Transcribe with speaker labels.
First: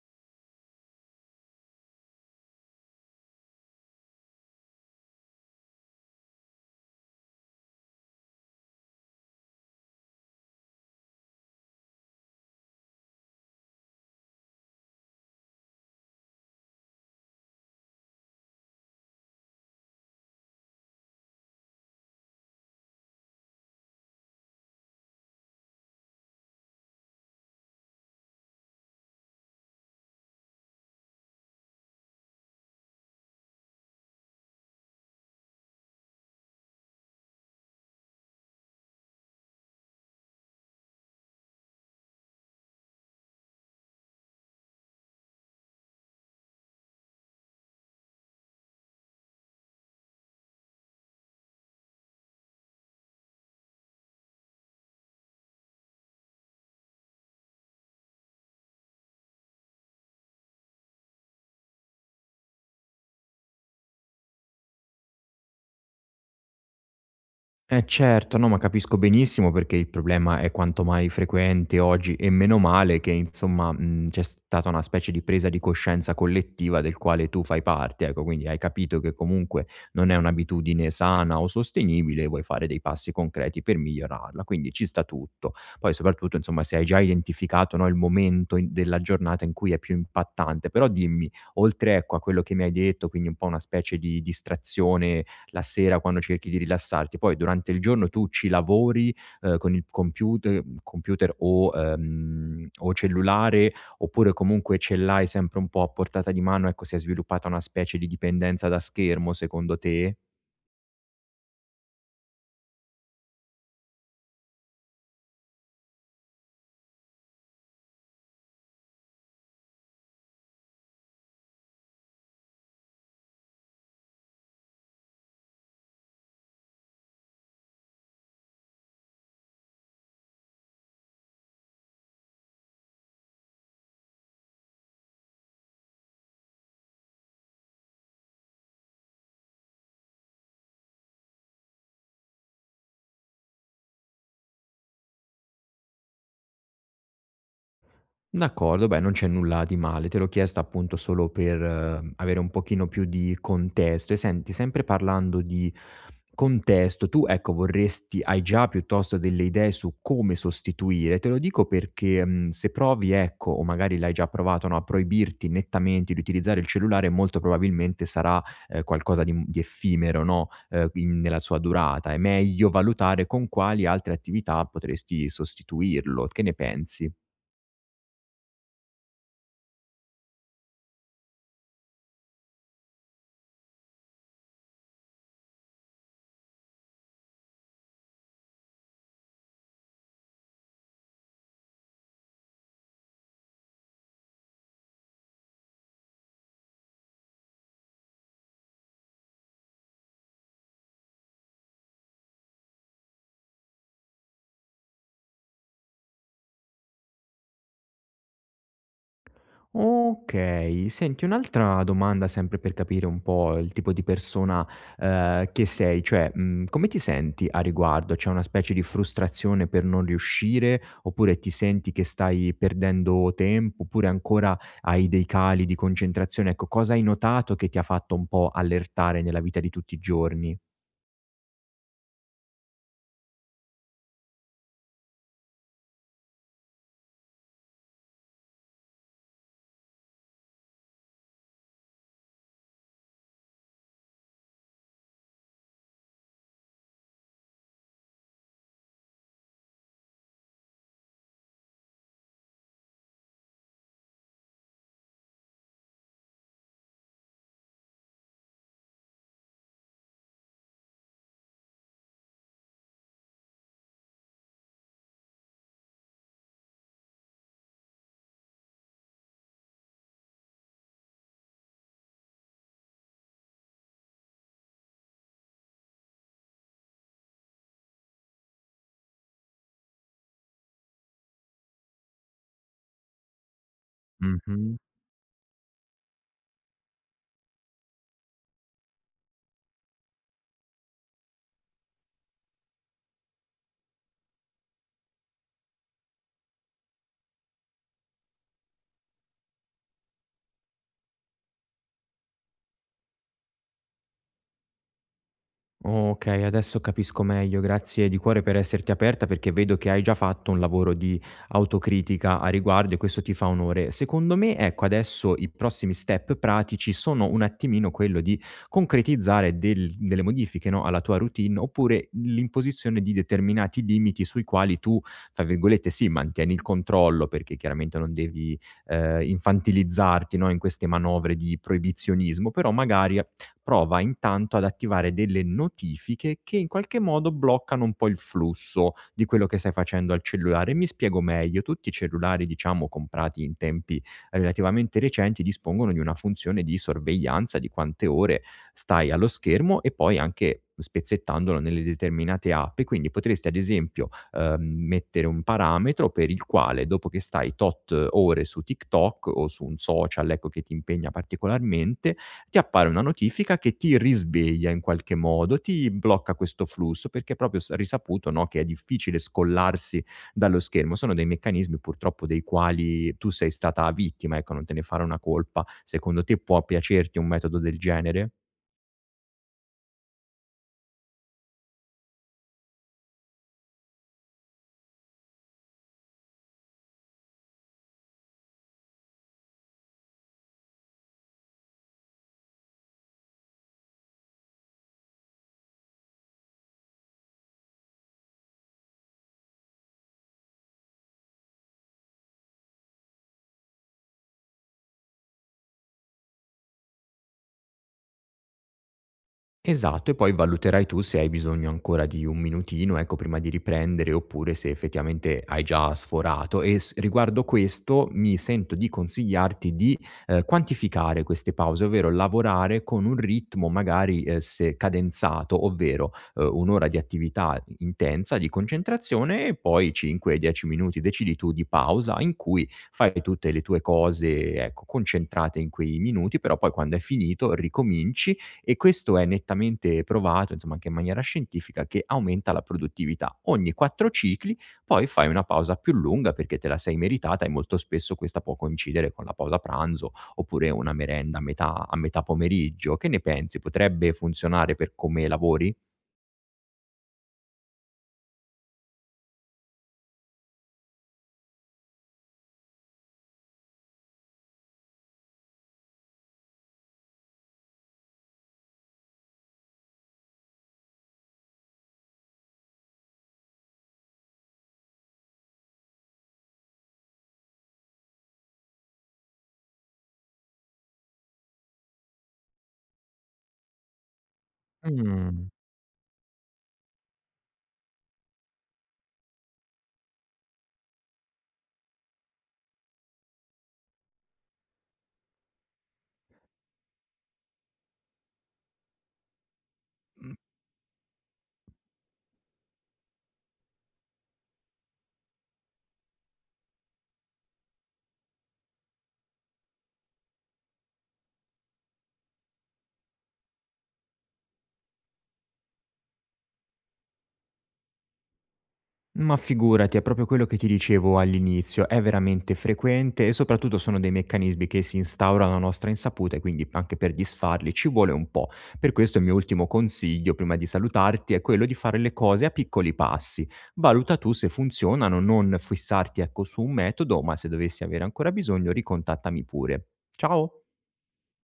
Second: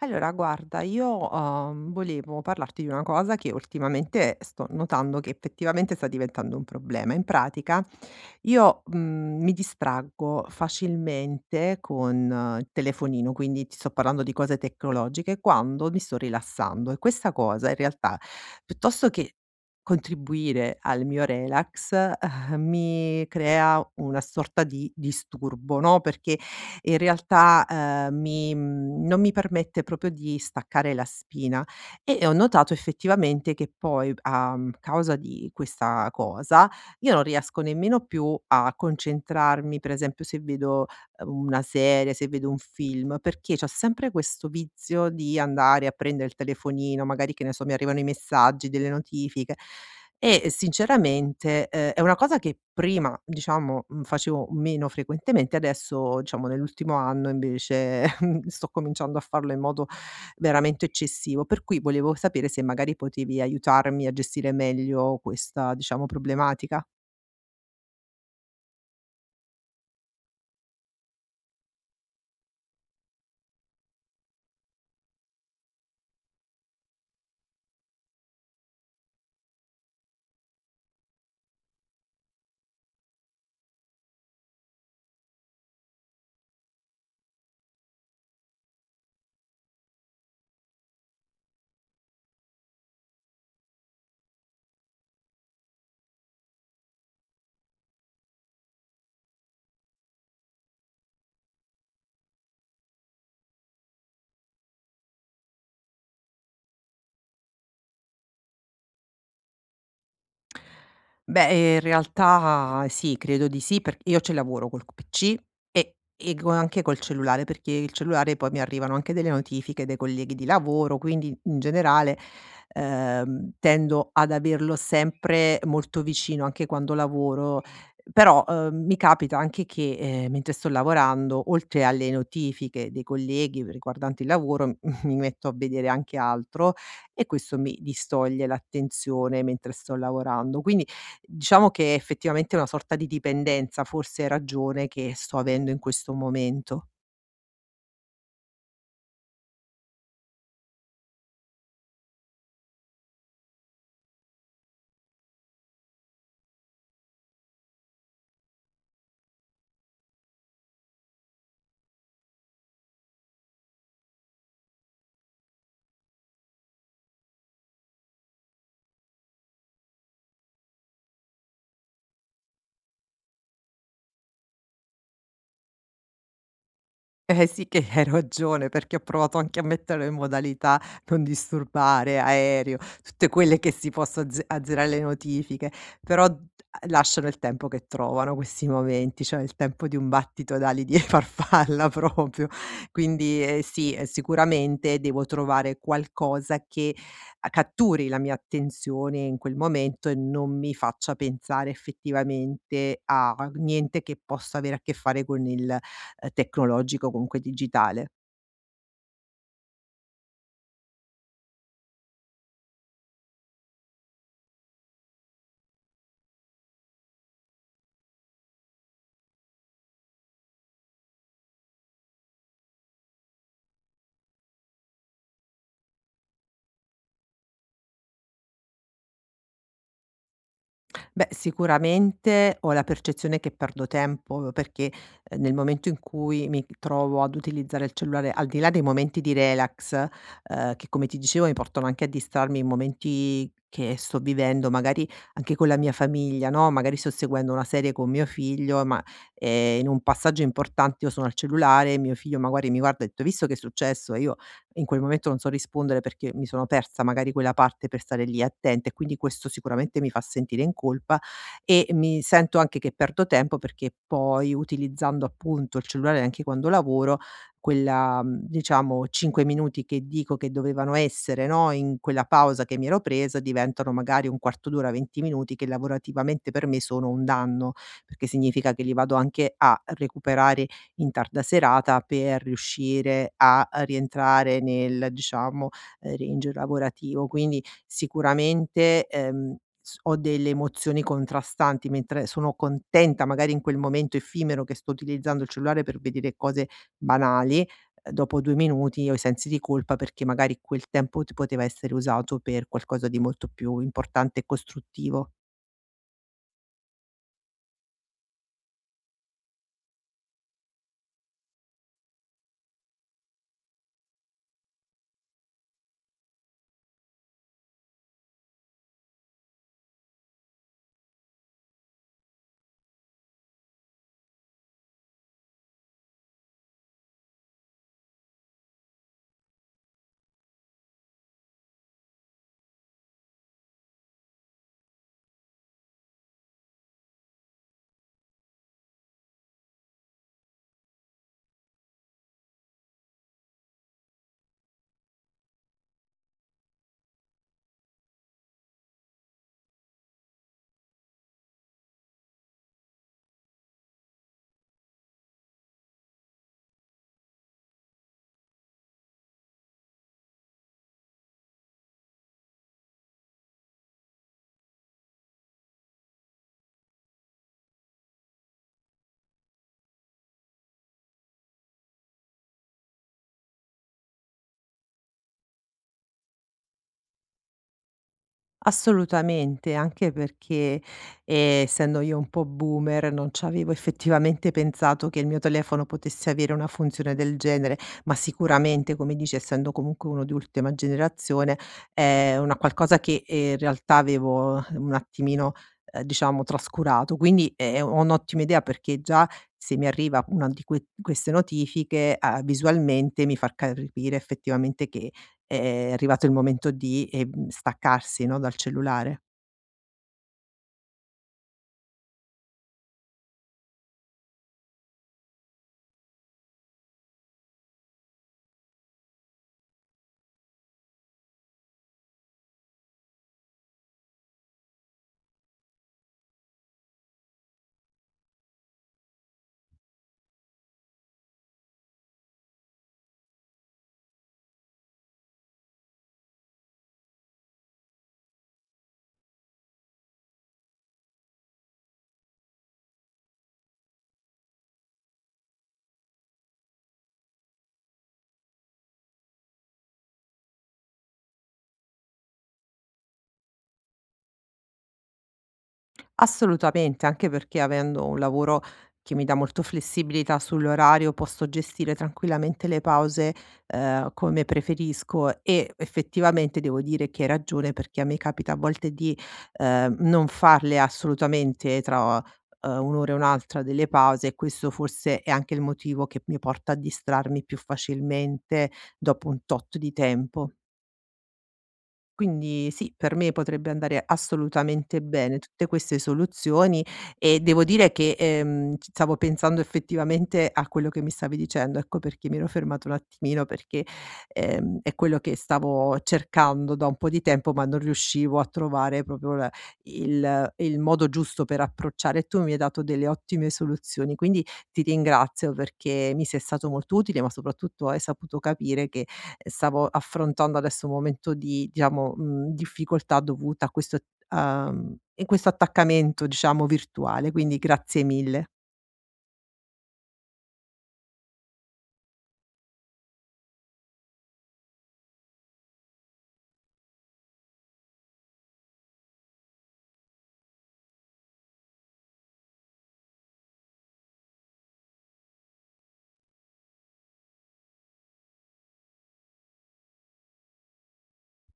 Speaker 1: Allora, guarda, io, volevo parlarti di una cosa che ultimamente sto notando che effettivamente sta diventando un problema. In pratica, io, mi distraggo facilmente con il telefonino, quindi ti sto parlando di cose tecnologiche, quando mi sto rilassando e questa cosa in realtà, piuttosto che contribuire al mio relax, mi crea una sorta di disturbo, no, perché in realtà, non mi permette proprio di staccare la spina e ho notato effettivamente che poi, causa di questa cosa, io non riesco nemmeno più a concentrarmi, per esempio se vedo, una serie, se vedo un film, perché c'ho sempre questo vizio di andare a prendere il telefonino, magari che ne so, mi arrivano i messaggi, delle notifiche e sinceramente, è una cosa che prima, diciamo, facevo meno frequentemente, adesso diciamo nell'ultimo anno invece sto cominciando a farlo in modo veramente eccessivo, per cui volevo sapere se magari potevi aiutarmi a gestire meglio questa, diciamo, problematica.
Speaker 2: Eh certo, no, ma capisco benissimo perché il problema è quanto mai frequente oggi e meno male che insomma c'è stata una specie di presa di coscienza collettiva del quale tu fai parte, ecco, quindi hai capito che comunque non è un'abitudine sana o sostenibile e vuoi fare dei passi concreti per migliorarla, quindi ci sta tutto. Poi soprattutto insomma se hai già identificato no, il momento della giornata in cui è più impattante, però dimmi, oltre ecco, a quello che mi hai detto, quindi un po' una specie di distrazione la sera quando cerchi di rilassarti. Poi durante il giorno tu ci lavori, con il computer o cellulare, oppure comunque ce l'hai sempre un po' a portata di mano, ecco, si è sviluppata una specie di dipendenza da schermo secondo te?
Speaker 1: Beh, in realtà sì, credo di sì, perché io ci lavoro col PC e co anche col cellulare, perché il cellulare poi mi arrivano anche delle notifiche dei colleghi di lavoro, quindi in generale, tendo ad averlo sempre molto vicino anche quando lavoro. Però, mi capita anche che, mentre sto lavorando, oltre alle notifiche dei colleghi riguardanti il lavoro, mi metto a vedere anche altro e questo mi distoglie l'attenzione mentre sto lavorando. Quindi diciamo che effettivamente una sorta di dipendenza, forse hai ragione, che sto avendo in questo momento.
Speaker 2: D'accordo, beh, non c'è nulla di male. Te l'ho chiesto appunto solo per avere un pochino più di contesto. E senti, sempre parlando di contesto, tu ecco vorresti hai già piuttosto delle idee su come sostituire? Te lo dico perché, se provi ecco, o magari l'hai già provato, no, a proibirti nettamente di utilizzare il cellulare molto probabilmente sarà, qualcosa di, di effimero, no, in nella sua durata. È meglio valutare con quali altre attività potresti sostituirlo. Che ne pensi?
Speaker 1: Eh sì che hai ragione, perché ho provato anche a metterlo in modalità non disturbare, aereo, tutte quelle che si possa azzerare le notifiche, però d lasciano il tempo che trovano questi momenti, cioè il tempo di un battito d'ali di farfalla proprio. Quindi, sì, sicuramente devo trovare qualcosa che a catturi la mia attenzione in quel momento e non mi faccia pensare effettivamente a niente che possa avere a che fare con il tecnologico, comunque digitale.
Speaker 2: Okay. Senti, un'altra domanda sempre per capire un po' il tipo di persona, che sei, cioè, come ti senti a riguardo? C'è una specie di frustrazione per non riuscire, oppure ti senti che stai perdendo tempo, oppure ancora hai dei cali di concentrazione? Ecco, cosa hai notato che ti ha fatto un po' allertare nella vita di tutti i giorni?
Speaker 1: Beh, sicuramente ho la percezione che perdo tempo perché, nel momento in cui mi trovo ad utilizzare il cellulare, al di là dei momenti di relax, che come ti dicevo mi portano anche a distrarmi in momenti che sto vivendo magari anche con la mia famiglia, no, magari sto seguendo una serie con mio figlio, ma, in un passaggio importante io sono al cellulare, mio figlio magari mi guarda e ha detto: "Hai visto che è successo?" E io in quel momento non so rispondere perché mi sono persa magari quella parte per stare lì attenta e quindi questo sicuramente mi fa sentire in colpa e mi sento anche che perdo tempo perché poi utilizzando appunto il cellulare anche quando lavoro, quella diciamo 5 minuti che dico che dovevano essere, no, in quella pausa che mi ero presa diventano magari un 1/4 d'ora, 20 minuti che lavorativamente per me sono un danno, perché significa che li vado anche a recuperare in tarda serata per riuscire a rientrare
Speaker 2: Mh-mh.
Speaker 1: nel, diciamo, range lavorativo. Quindi sicuramente, s ho delle emozioni contrastanti, mentre sono contenta magari in quel momento effimero che sto utilizzando il cellulare per vedere cose banali, dopo 2 minuti ho i sensi di colpa perché magari quel tempo t poteva essere usato per qualcosa di molto più importante e costruttivo.
Speaker 2: Okay, adesso capisco meglio. Grazie di cuore per esserti aperta, perché vedo che hai già fatto un lavoro di autocritica a riguardo e questo ti fa onore. Secondo me, ecco, adesso i prossimi step pratici sono un attimino quello di concretizzare delle modifiche, no, alla tua routine, oppure l'imposizione di determinati limiti sui quali tu, tra virgolette, sì, mantieni il controllo, perché chiaramente non devi, infantilizzarti, no, in queste manovre di proibizionismo, però magari prova intanto ad attivare delle notifiche che in qualche modo bloccano un po' il flusso di quello che stai facendo al cellulare. Mi spiego meglio, tutti i cellulari diciamo comprati in tempi relativamente recenti dispongono di una funzione di sorveglianza di quante ore stai allo schermo e poi anche spezzettandolo nelle determinate app. E quindi potresti ad esempio mettere un parametro per il quale dopo che stai tot ore su TikTok o su un social ecco, che ti impegna particolarmente, ti appare una notifica che ti risveglia in qualche modo, ti blocca questo flusso, perché è proprio s risaputo, no, che è difficile scollarsi dallo schermo. Sono dei meccanismi purtroppo dei quali tu sei stata vittima, ecco, non te ne fare una colpa. Secondo te può piacerti un metodo del genere?
Speaker 1: Assolutamente, anche perché, essendo io un po' boomer, non c'avevo effettivamente pensato che il mio telefono potesse avere una funzione del genere, ma sicuramente, come dici, essendo comunque uno di ultima generazione, è una qualcosa che, in realtà avevo un attimino, diciamo trascurato. Quindi, ho un'ottima idea perché già se mi arriva una di queste notifiche, visualmente mi fa capire effettivamente che è arrivato il momento di, staccarsi, no, dal cellulare.
Speaker 2: Esatto, e poi valuterai tu se hai bisogno ancora di un minutino, ecco, prima di riprendere oppure se effettivamente hai già sforato. E riguardo questo mi sento di consigliarti di quantificare queste pause, ovvero lavorare con un ritmo magari se cadenzato, ovvero un'ora di attività intensa, di concentrazione e poi 5-10 minuti, decidi tu, di pausa in cui fai tutte le tue cose, ecco, concentrate in quei minuti, però poi quando è finito ricominci e questo è nettamente provato, insomma, anche in maniera scientifica, che aumenta la produttività. Ogni 4 cicli poi fai una pausa più lunga perché te la sei meritata e molto spesso questa può coincidere con la pausa pranzo oppure una merenda a metà pomeriggio. Che ne pensi? Potrebbe funzionare per come lavori?
Speaker 1: Assolutamente, anche perché avendo un lavoro che mi dà molto flessibilità sull'orario, posso gestire tranquillamente le pause, come preferisco e effettivamente devo dire che hai ragione perché a me capita a volte di, non farle assolutamente tra, un'ora e un'altra delle pause e questo forse è anche il motivo che mi porta a distrarmi più facilmente dopo un tot di tempo. Quindi sì, per me potrebbe andare assolutamente bene
Speaker 2: Mh.
Speaker 1: tutte queste soluzioni e devo dire che, ci stavo pensando effettivamente a quello che mi stavi dicendo, ecco perché mi ero fermata un attimino, perché, è quello che stavo cercando da un po' di tempo, ma non riuscivo a trovare proprio la il modo giusto per approcciare e tu mi hai dato delle ottime soluzioni. Quindi ti ringrazio perché mi sei stato molto utile, ma soprattutto hai saputo capire che stavo affrontando adesso un momento di, diciamo, difficoltà dovuta a questo, in questo attaccamento, diciamo, virtuale, quindi grazie mille.
Speaker 2: Ma figurati, è proprio quello che ti dicevo all'inizio, è veramente frequente e soprattutto sono dei meccanismi che si instaurano a nostra insaputa e quindi anche per disfarli ci vuole un po'. Per questo il mio ultimo consiglio, prima di salutarti, è quello di fare le cose a piccoli passi. Valuta tu se funzionano, non fissarti ecco su un metodo, ma se dovessi avere ancora bisogno ricontattami pure. Ciao!